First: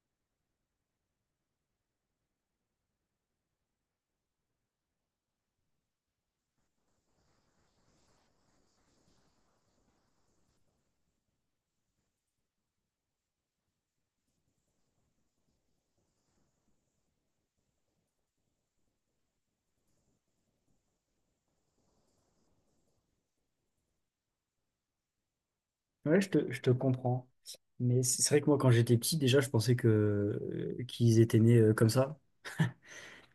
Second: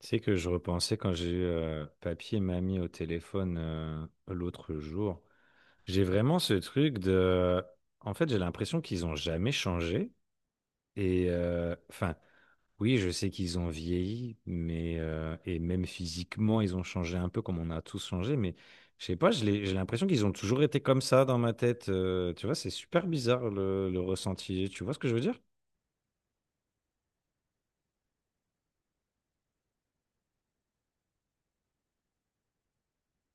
Tu sais que je repensais quand j'ai eu papy et mamie au téléphone l'autre jour. J'ai vraiment ce truc de... En fait, j'ai l'impression qu'ils ont jamais changé. Enfin, oui, je sais qu'ils ont vieilli, mais et même physiquement, ils ont changé un peu comme on a tous changé. Mais je sais pas, j'ai l'impression qu'ils ont toujours été comme ça dans ma tête. Tu vois, c'est super bizarre le ressenti. Tu vois ce que je veux dire? Ouais, je te comprends. Mais c'est vrai que moi, quand j'étais petit, déjà, je pensais que qu'ils étaient nés comme ça.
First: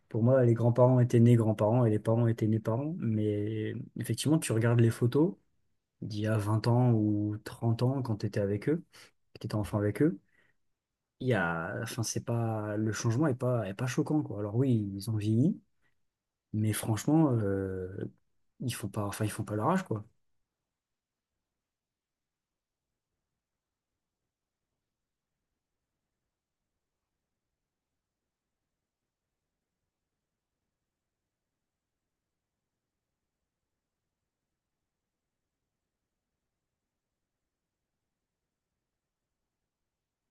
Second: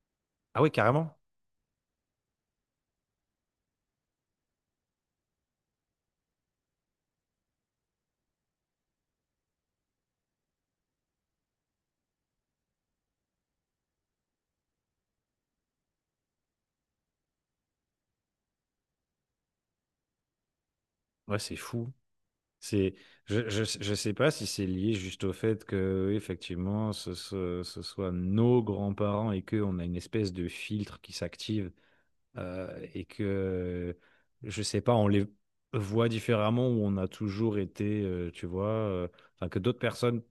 Pour moi, les Ah oui, grands-parents carrément. étaient nés grands-parents et les parents étaient nés parents. Mais effectivement, tu regardes les photos d'il y a 20 ans ou 30 ans quand tu étais avec eux, que tu étais enfant avec eux. Il y a, enfin, c'est pas, le changement est pas choquant, quoi. Alors oui, ils ont vieilli, mais franchement, ils font pas, enfin, ils font pas leur âge, quoi. Ouais, c'est fou. C'est, je sais pas si c'est lié juste au fait que, oui, effectivement, ce soit nos grands-parents et qu'on a une espèce de filtre qui s'active, et que, je sais pas, on les voit différemment ou on a toujours été, tu vois, enfin, que d'autres personnes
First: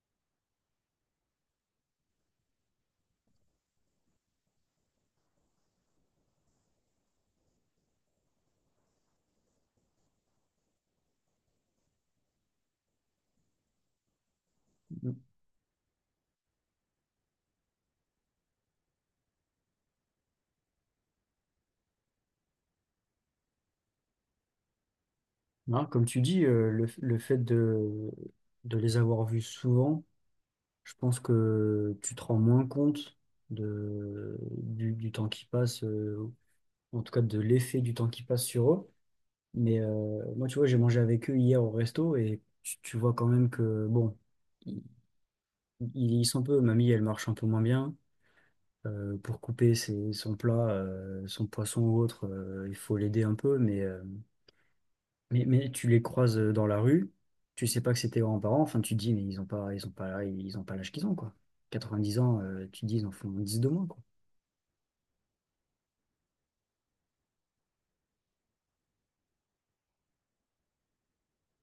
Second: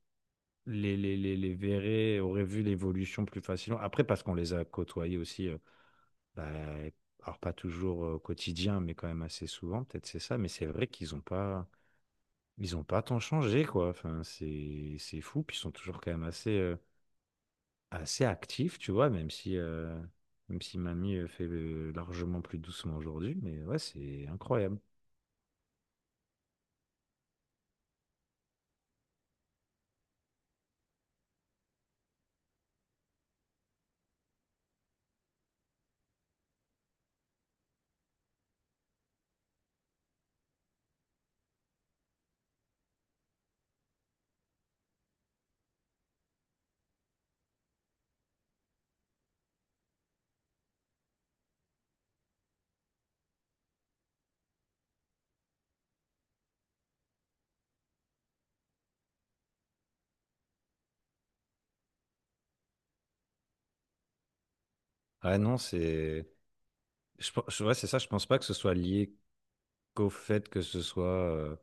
les verraient, auraient vu l'évolution plus facilement. Après, parce qu'on les a côtoyés aussi, bah, alors pas toujours au quotidien, mais quand même assez souvent, peut-être c'est ça, mais c'est vrai qu'ils ont pas. Ils ont pas tant changé, quoi. Enfin, c'est fou. Puis ils sont toujours quand même assez, assez actifs, tu vois, même si Mamie fait largement plus doucement aujourd'hui. Mais ouais, c'est incroyable. Hein, comme tu dis, le fait de les avoir vus souvent, je pense que tu te rends moins compte de, du temps qui passe, en tout cas de l'effet du temps qui passe sur eux. Mais moi, tu vois, j'ai mangé avec eux hier au resto et tu vois quand même que, bon, ils, ils vieillissent un peu. Mamie, elle marche un peu moins bien. Pour couper son plat, son poisson ou autre, il faut l'aider un peu. Mais, mais tu les croises dans la rue, tu sais pas que c'est tes grands-parents, enfin tu te dis mais ils ont pas ils ont pas ils ont pas l'âge qu'ils ont, quoi. 90 ans, tu te dis ils en font 10 de moins, quoi. Ah non, c'est. Ouais, c'est ça. Je pense pas que ce soit lié qu'au fait que ce soit euh,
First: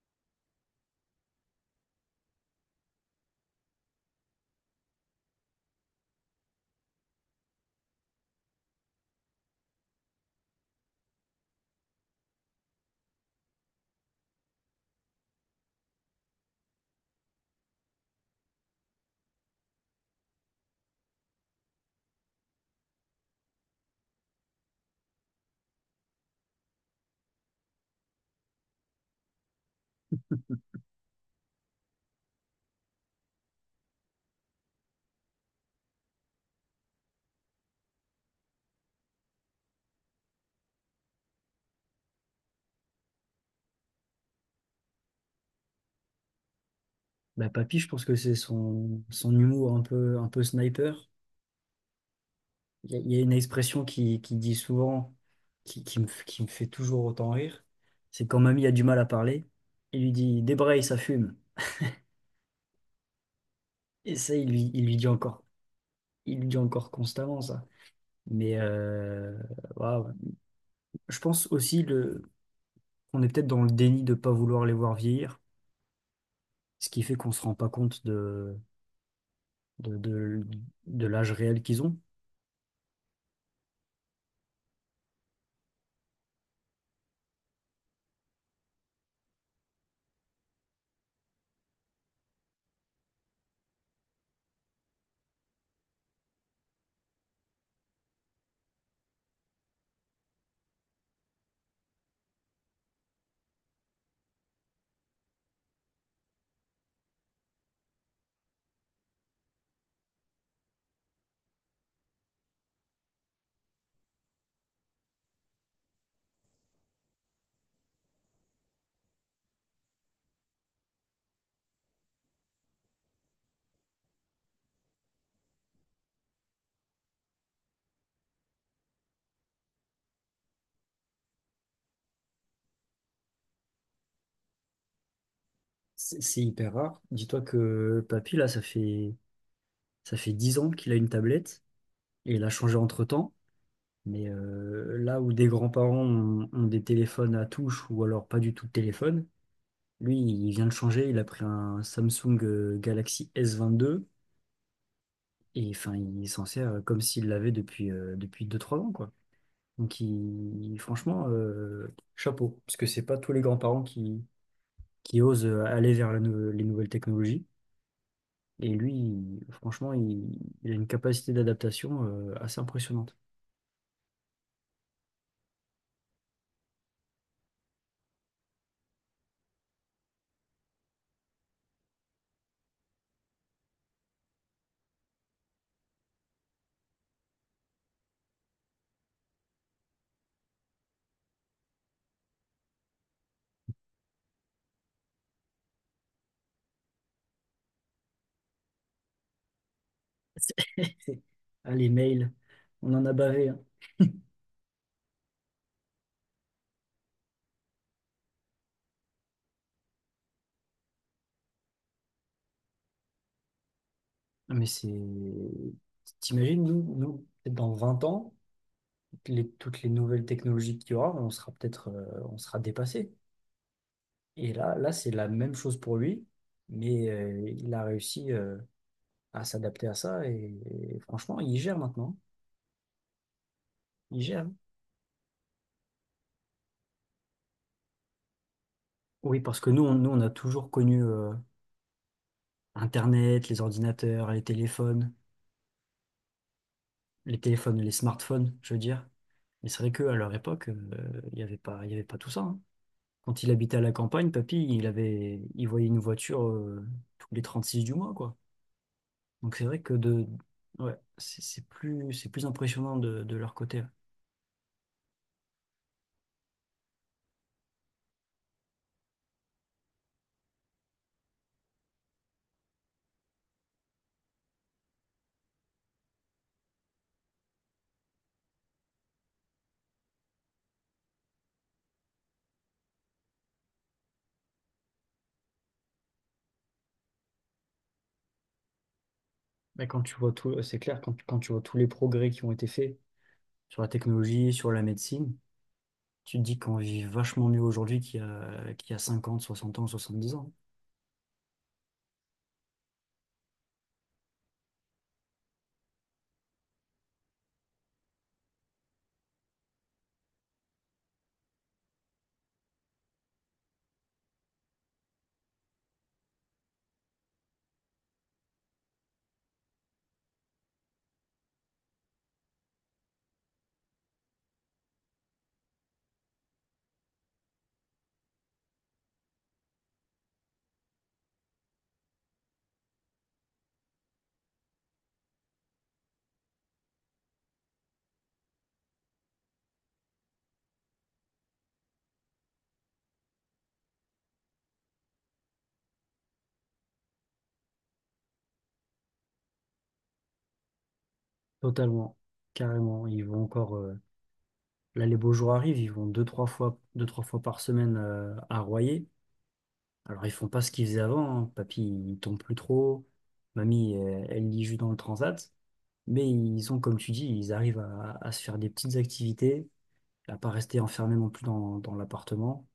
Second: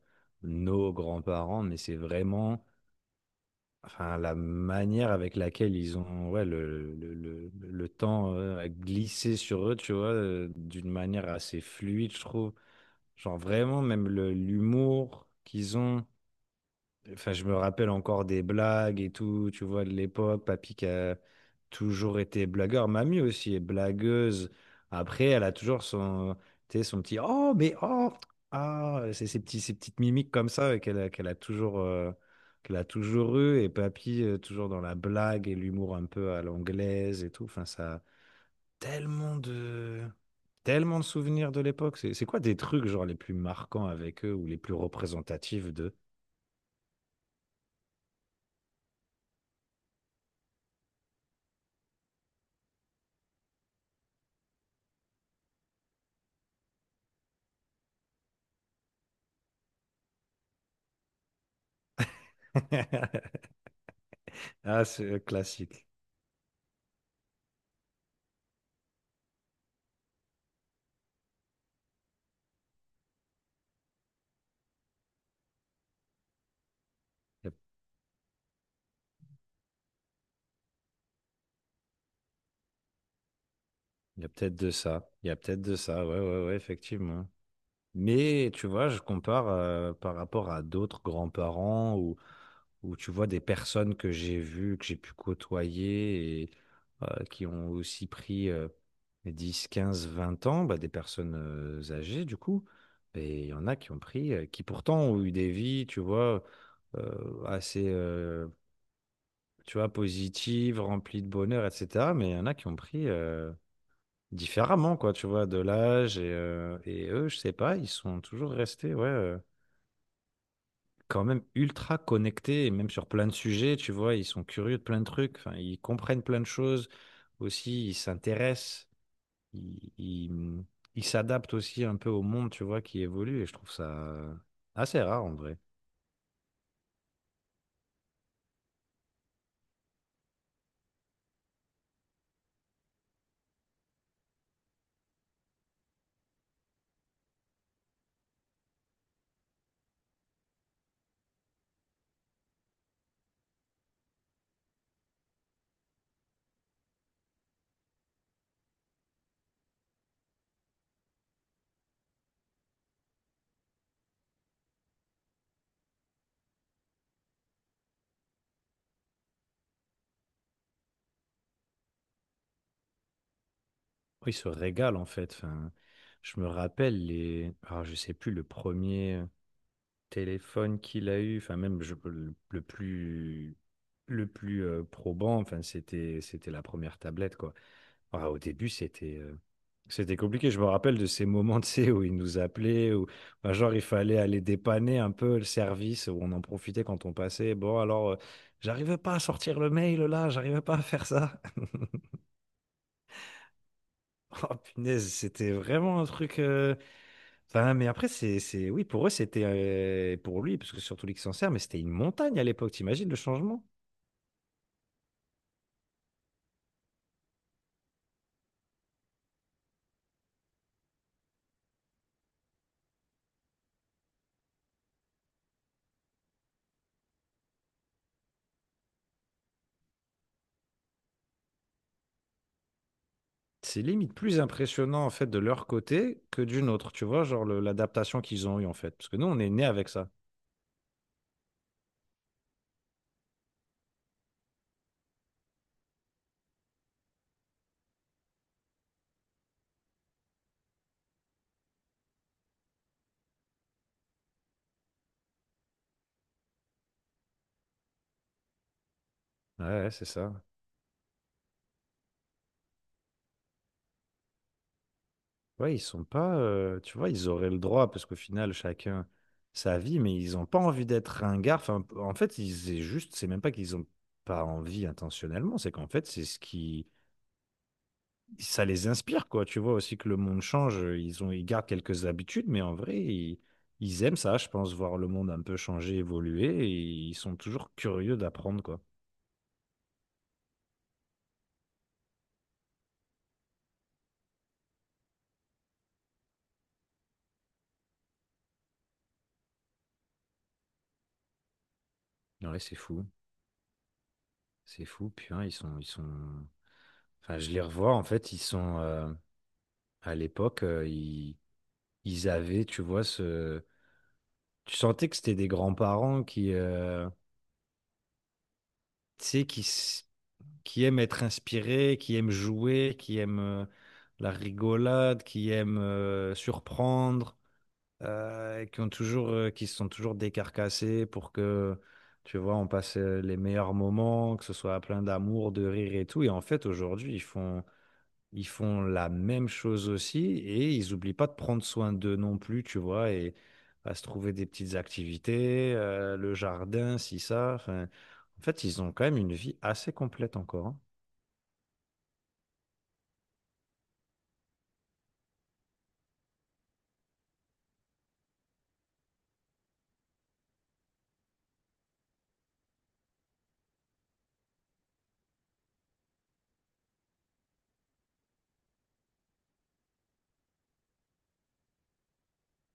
nos grands-parents, mais c'est vraiment, enfin, la manière avec laquelle ils ont, ouais, le temps a glissé sur eux, tu vois, d'une manière assez fluide, je trouve. Genre vraiment, même l'humour qu'ils ont. Enfin, je me rappelle encore des blagues et tout, tu vois, de l'époque. Papy qui a toujours été blagueur. Mamie aussi est blagueuse. Après, elle a toujours son, tu sais, son petit «Oh, mais oh!» Ah, c'est ces petits, ces petites mimiques comme ça qu'elle a, qu'elle a toujours eu. Et papy, toujours dans la blague et l'humour un peu à l'anglaise et tout. Enfin, ça tellement de tellement de souvenirs de l'époque. C'est quoi des trucs genre les plus marquants avec eux ou les plus représentatifs d'eux? Bah papy, je pense que c'est son, son humour un peu sniper. Il y a, il y a une expression qui dit souvent qui, qui me fait toujours autant rire, c'est quand mamie a du mal à parler, il lui dit débraye, ça fume. Et ça il lui il Ah, lui c'est dit encore classique. il lui dit encore constamment ça. Mais waouh. Je pense aussi le on est peut-être dans le déni de ne pas vouloir les voir vieillir, ce qui fait qu'on ne se Il y a, rend pas compte de, de, de l'âge réel qu'ils ont. il y a peut-être de ça. Il y a peut-être de ça. Ouais, ouais, ouais, effectivement. Mais tu vois, je compare par rapport à d'autres grands-parents, ou où tu vois des personnes que j'ai vues, que j'ai pu côtoyer, et qui ont aussi pris, 10, 15, 20 ans, bah, des personnes âgées du coup. Et il y en a qui ont pris, qui pourtant ont eu des vies, tu vois, assez, tu vois, positives, remplies de bonheur, etc. Mais il y en a qui ont pris différemment, quoi, tu vois, de l'âge. Et eux, je sais pas, ils sont toujours restés, ouais, quand même ultra connectés, et même sur plein de sujets, tu vois, ils sont curieux de plein de trucs, enfin, ils comprennent plein de choses aussi, ils s'intéressent, ils, ils- ils s'adaptent aussi un peu au monde, tu vois, qui évolue, et je trouve ça assez rare en vrai. C'est hyper rare. Dis-toi que papy, là, ça fait 10 ans qu'il a une tablette et il a changé entre-temps. Mais là où des grands-parents ont, ont des téléphones à touche ou alors pas du tout de téléphone, lui, il vient de changer. Il a pris un Samsung Galaxy S22 et enfin, il s'en sert comme s'il l'avait depuis, depuis 2 3 ans, quoi. Donc, franchement, chapeau, parce que c'est pas tous les grands-parents qui osent aller vers la les nouvelles technologies. Et lui, franchement, il a une capacité d'adaptation assez impressionnante. Oh, ils se régalent en fait, enfin, je me rappelle les... Ah, je sais plus, le premier téléphone qu'il a eu, enfin même le plus... Le plus probant, enfin, c'était la première tablette, quoi. Ah, au début, c'était, c'était compliqué. Je me rappelle de ces moments, tu sais, où ils nous appelaient, où, enfin, genre il fallait aller dépanner un peu le service, où on en profitait quand on passait. Bon, alors, j'arrivais pas à sortir le mail là, j'arrivais pas à faire ça. Ah, les mails, on en a bavé, hein. Oh punaise, c'était vraiment un truc. Enfin, mais après, c'est, oui, pour eux, c'était, pour lui, parce que surtout lui qui s'en sert, mais c'était une montagne à l'époque. T'imagines le changement? Ah, mais c'est. T'imagines, nous, nous, peut-être dans 20 ans, toutes les nouvelles technologies qu'il y aura, on sera peut-être on sera dépassé. Et là, là, c'est la même chose pour lui, mais il a réussi, à s'adapter à ça. Et franchement, ils gèrent maintenant. C'est limite Ils plus gèrent. impressionnant en fait de leur côté que d'une autre. Tu vois, genre l'adaptation qu'ils ont eue en fait, parce que nous, Oui, on est parce nés que nous, avec on, nous, ça. on a toujours connu Internet, les ordinateurs, les téléphones, les téléphones, les smartphones, je veux dire. Mais c'est vrai qu'à leur époque, il n'y avait pas, il y avait pas tout ça, hein. Quand il habitait à la campagne, papy, il avait, il voyait une voiture tous les 36 du mois, quoi. Donc c'est Ouais, vrai ouais, que c'est de, ça. ouais, c'est plus, c'est plus impressionnant de leur côté, ouais. Ouais, ils sont pas, tu vois, ils auraient le droit, parce qu'au final, chacun sa vie, mais ils n'ont pas envie d'être ringards. Enfin, en fait, ils, c'est juste, c'est même pas qu'ils ont pas envie intentionnellement, c'est qu'en fait, c'est ce qui, ça les inspire, quoi. Tu vois aussi que le monde change, ils ont, ils gardent quelques habitudes, mais en vrai, ils aiment ça, je pense, voir le monde un peu changer, évoluer, et ils sont toujours curieux d'apprendre, quoi. Mais quand tu vois tout, c'est clair, quand, quand tu vois tous les progrès qui ont été faits sur la technologie, sur la médecine, tu te dis qu'on vit vachement mieux aujourd'hui qu'il y a 50, 60 ans, 70 ans. Ouais, c'est fou, c'est fou. Puis, hein, enfin, je les revois, en fait, ils sont, à l'époque, ils avaient, tu vois, ce... Tu sentais que c'était des grands-parents qui, tu sais, qui aiment être inspirés, qui aiment jouer, qui aiment la rigolade, qui aiment surprendre, et qui ont toujours, qui se sont toujours décarcassés pour que, tu vois, on passe les meilleurs moments, que ce soit plein d'amour, de rire et tout. Et en fait, aujourd'hui, ils font la même chose aussi et ils n'oublient pas de prendre soin d'eux non plus, tu vois, et à se trouver des petites activités, le jardin, si ça. Enfin, en fait, ils ont quand même une vie assez complète encore, hein. Totalement, carrément. Ils vont encore, là, les beaux jours arrivent, ils vont deux, trois fois par semaine à Royer. Alors, ils font pas ce qu'ils faisaient avant, hein. Papy, il tombe plus trop. Mamie, elle, elle lit juste dans le transat. Mais ils ont, comme tu dis, ils arrivent à se faire des petites activités, à pas rester enfermés non plus dans, dans l'appartement.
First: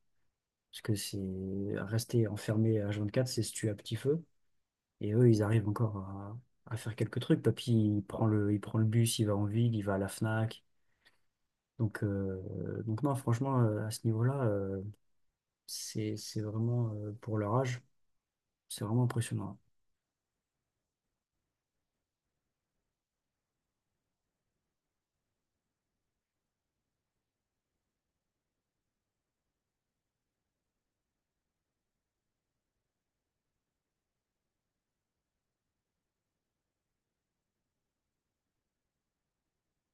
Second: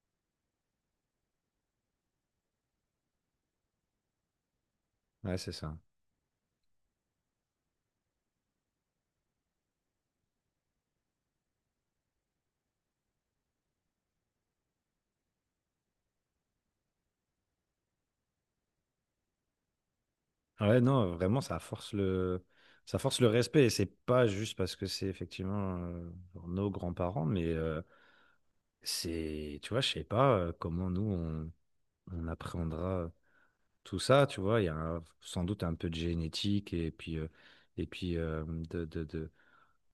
Parce que c'est rester enfermé à 24, c'est se tuer à petit feu. Et eux, Ouais, ils c'est arrivent ça. encore à faire quelques trucs. Papy, il prend le bus, il va en ville, il va à la Fnac. Donc non, franchement, à ce niveau-là, c'est vraiment, pour leur âge, c'est vraiment impressionnant. Ah ouais, non, vraiment, ça force le respect, et c'est pas juste parce que c'est effectivement genre nos grands-parents, mais c'est, tu vois, je sais pas comment nous on appréhendra tout ça, tu vois. Il y a un- Sans doute un peu de génétique, et puis, et puis euh, de, de, de-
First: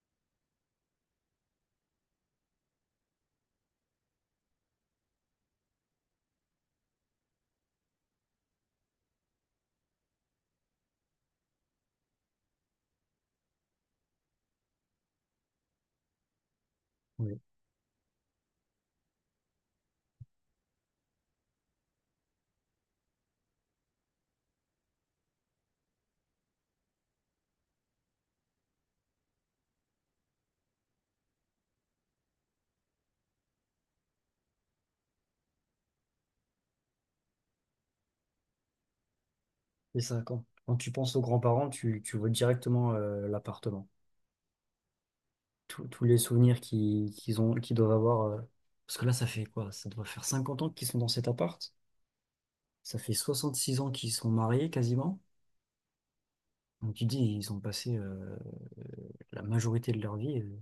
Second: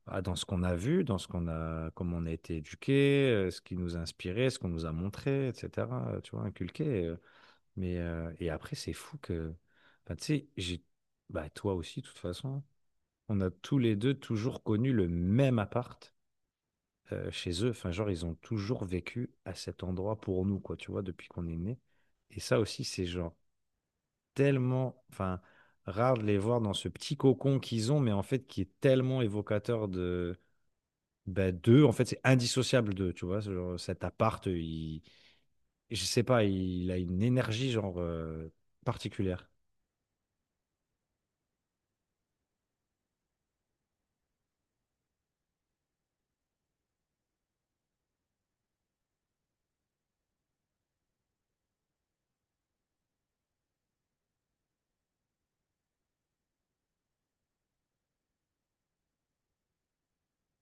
ah, dans ce qu'on a vu, dans ce qu'on a, comment on a été éduqué, ce qui nous a inspiré, ce qu'on nous a montré, etc., tu vois, inculqué. Mais, et après, c'est fou que, bah, tu sais, j'ai, bah, toi aussi, de toute façon, on a tous les deux toujours connu le même appart, Oui. chez eux. Enfin, genre ils ont toujours vécu à cet endroit pour nous, quoi, tu vois, depuis qu'on est né. Et ça aussi c'est genre tellement, enfin, rare de les voir dans ce petit cocon qu'ils ont, mais en fait, qui est tellement évocateur de, bah, d'eux. En fait, c'est indissociable d'eux, tu vois. Ce genre, cet appart, il, je sais pas, il a une énergie, genre, particulière. Et ça, quand, quand tu penses aux grands-parents, tu vois directement l'appartement. Tous les souvenirs qu'ils ont, qu'ils doivent avoir, parce que là, ça fait quoi? Ça doit faire 50 ans qu'ils sont dans cet appart. Ça fait 66 ans qu'ils sont mariés quasiment. Donc tu dis, ils ont passé la majorité de leur vie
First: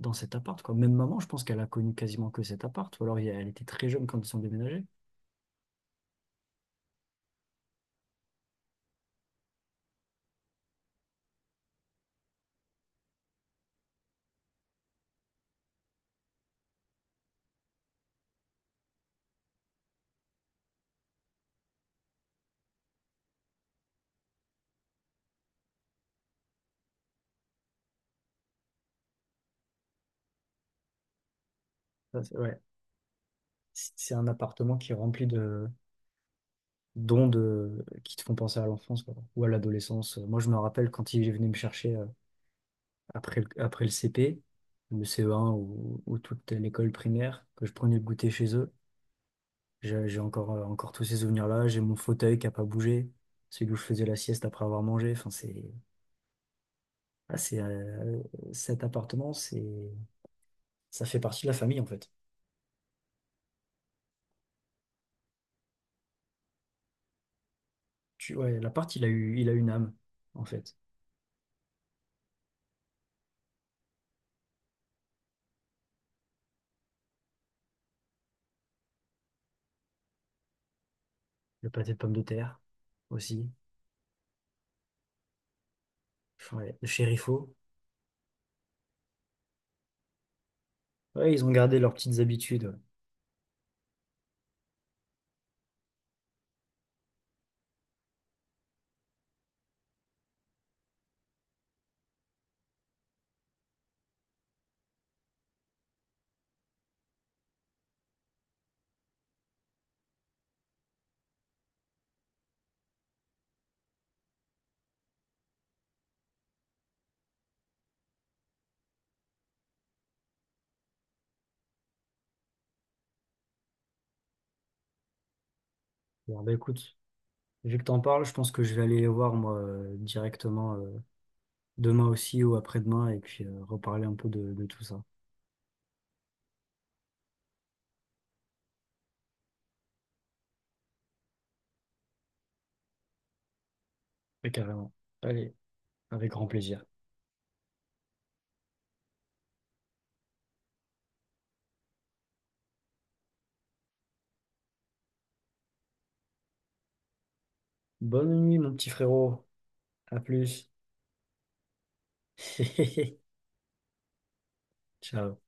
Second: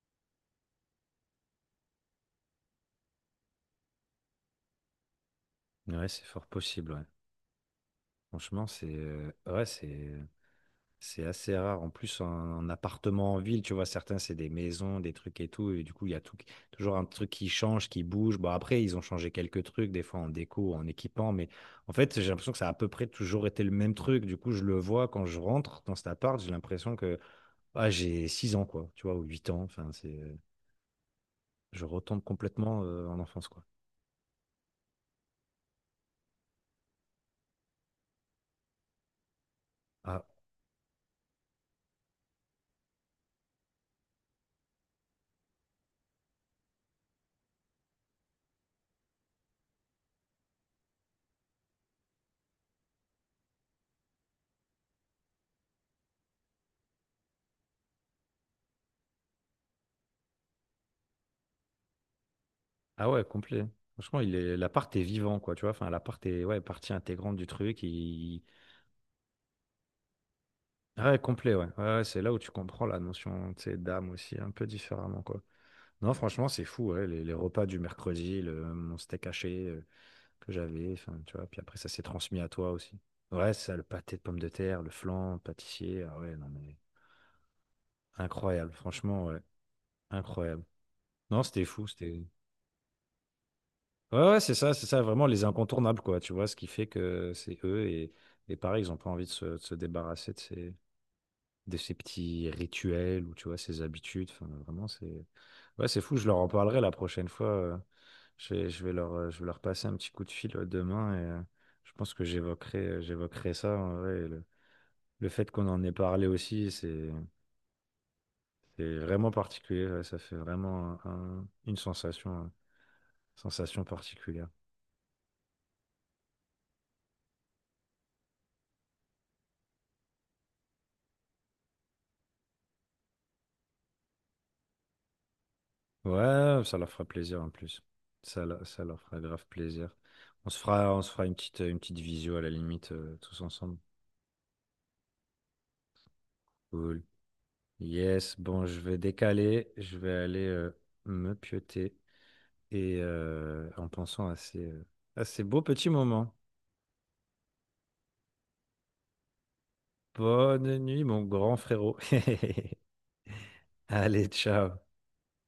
dans cet appart, quoi. Même maman, je pense qu'elle a connu quasiment que cet appart, ou alors elle était très jeune quand ils sont déménagés. Ouais, c'est fort possible, ouais. Franchement, c'est, ouais, c'est. C'est assez rare. En plus, en, en appartement en ville, tu vois, certains, c'est des maisons, des trucs et tout. Et du coup, il y a tout, qui- toujours un truc qui change, qui bouge. Bon, après, ils ont changé quelques trucs, des fois en déco, en équipant. Mais en fait, j'ai l'impression que ça a à peu près toujours été le même truc. Du coup, je le vois quand je rentre dans cet appart, j'ai l'impression que, ah, j'ai 6 ans, quoi, tu vois, ou 8 ans. Enfin, c'est, je Ça, retombe ouais. complètement en enfance, quoi. C'est un appartement qui est rempli de d'ondes qui te font penser à l'enfance, quoi, ou à l'adolescence. Ah, Moi, je me rappelle quand il venait me chercher après le CP, le CE1 ou toute l'école primaire, que je prenais le goûter chez eux. J'ai encore, encore tous ces souvenirs-là. J'ai mon fauteuil qui n'a pas bougé, celui où je faisais la sieste après avoir mangé. Enfin, c'est ah, c'est, cet appartement, c'est, ça fait partie de la famille en fait. ah ouais, complet. Franchement, il est, l'appart est vivant, quoi, tu vois. Enfin, l'appart est, ouais, partie intégrante du truc. Tu, Il, ouais, l'appart, il a eu, il a une âme en fait. ouais, complet, ouais. Ouais, ouais, c'est là où tu comprends la notion, tu sais, d'âme aussi, un peu différemment, quoi. Non, franchement, c'est fou, ouais, les repas du mercredi, le, mon steak haché que j'avais, enfin, tu vois, puis Le après, ça pâté de s'est pommes de transmis à terre toi aussi. aussi. Ouais, ça, le pâté de pommes de terre, le flan, le pâtissier, ah ouais, non, mais Ouais, le chérifo. incroyable, franchement, ouais, incroyable. Ouais, Non, ils ont c'était gardé fou, leurs petites c'était... habitudes. Ouais. Ouais, ouais, c'est ça, vraiment les incontournables, quoi, tu vois, ce qui fait que c'est eux, et pareil, ils n'ont pas envie de se débarrasser de ces petits rituels, ou tu vois, ces habitudes, enfin, vraiment, c'est... Ouais, c'est fou, je leur en parlerai la prochaine fois. Je vais leur, je vais leur passer un petit coup de fil demain, et je pense que j'évoquerai ça, en vrai, et le fait qu'on en ait parlé aussi, c'est vraiment particulier. Ouais, ça fait vraiment une sensation, sensation particulière. Bon, bah écoute, vu que t'en parles, je pense que je vais aller les voir moi directement demain aussi ou après-demain et puis reparler un peu de tout ça. Ouais, ça leur fera plaisir en plus. Ça, ça leur fera grave plaisir. On se fera une petite visio à la limite, tous ensemble. Ouais, carrément. Allez, avec grand plaisir. Cool. Yes, bon, je vais décaler, je vais aller me pioter. Et en pensant à ces beaux petits moments. Bonne nuit, mon petit frérot. À plus. Bonne nuit, mon grand frérot. Allez, ciao. Ciao.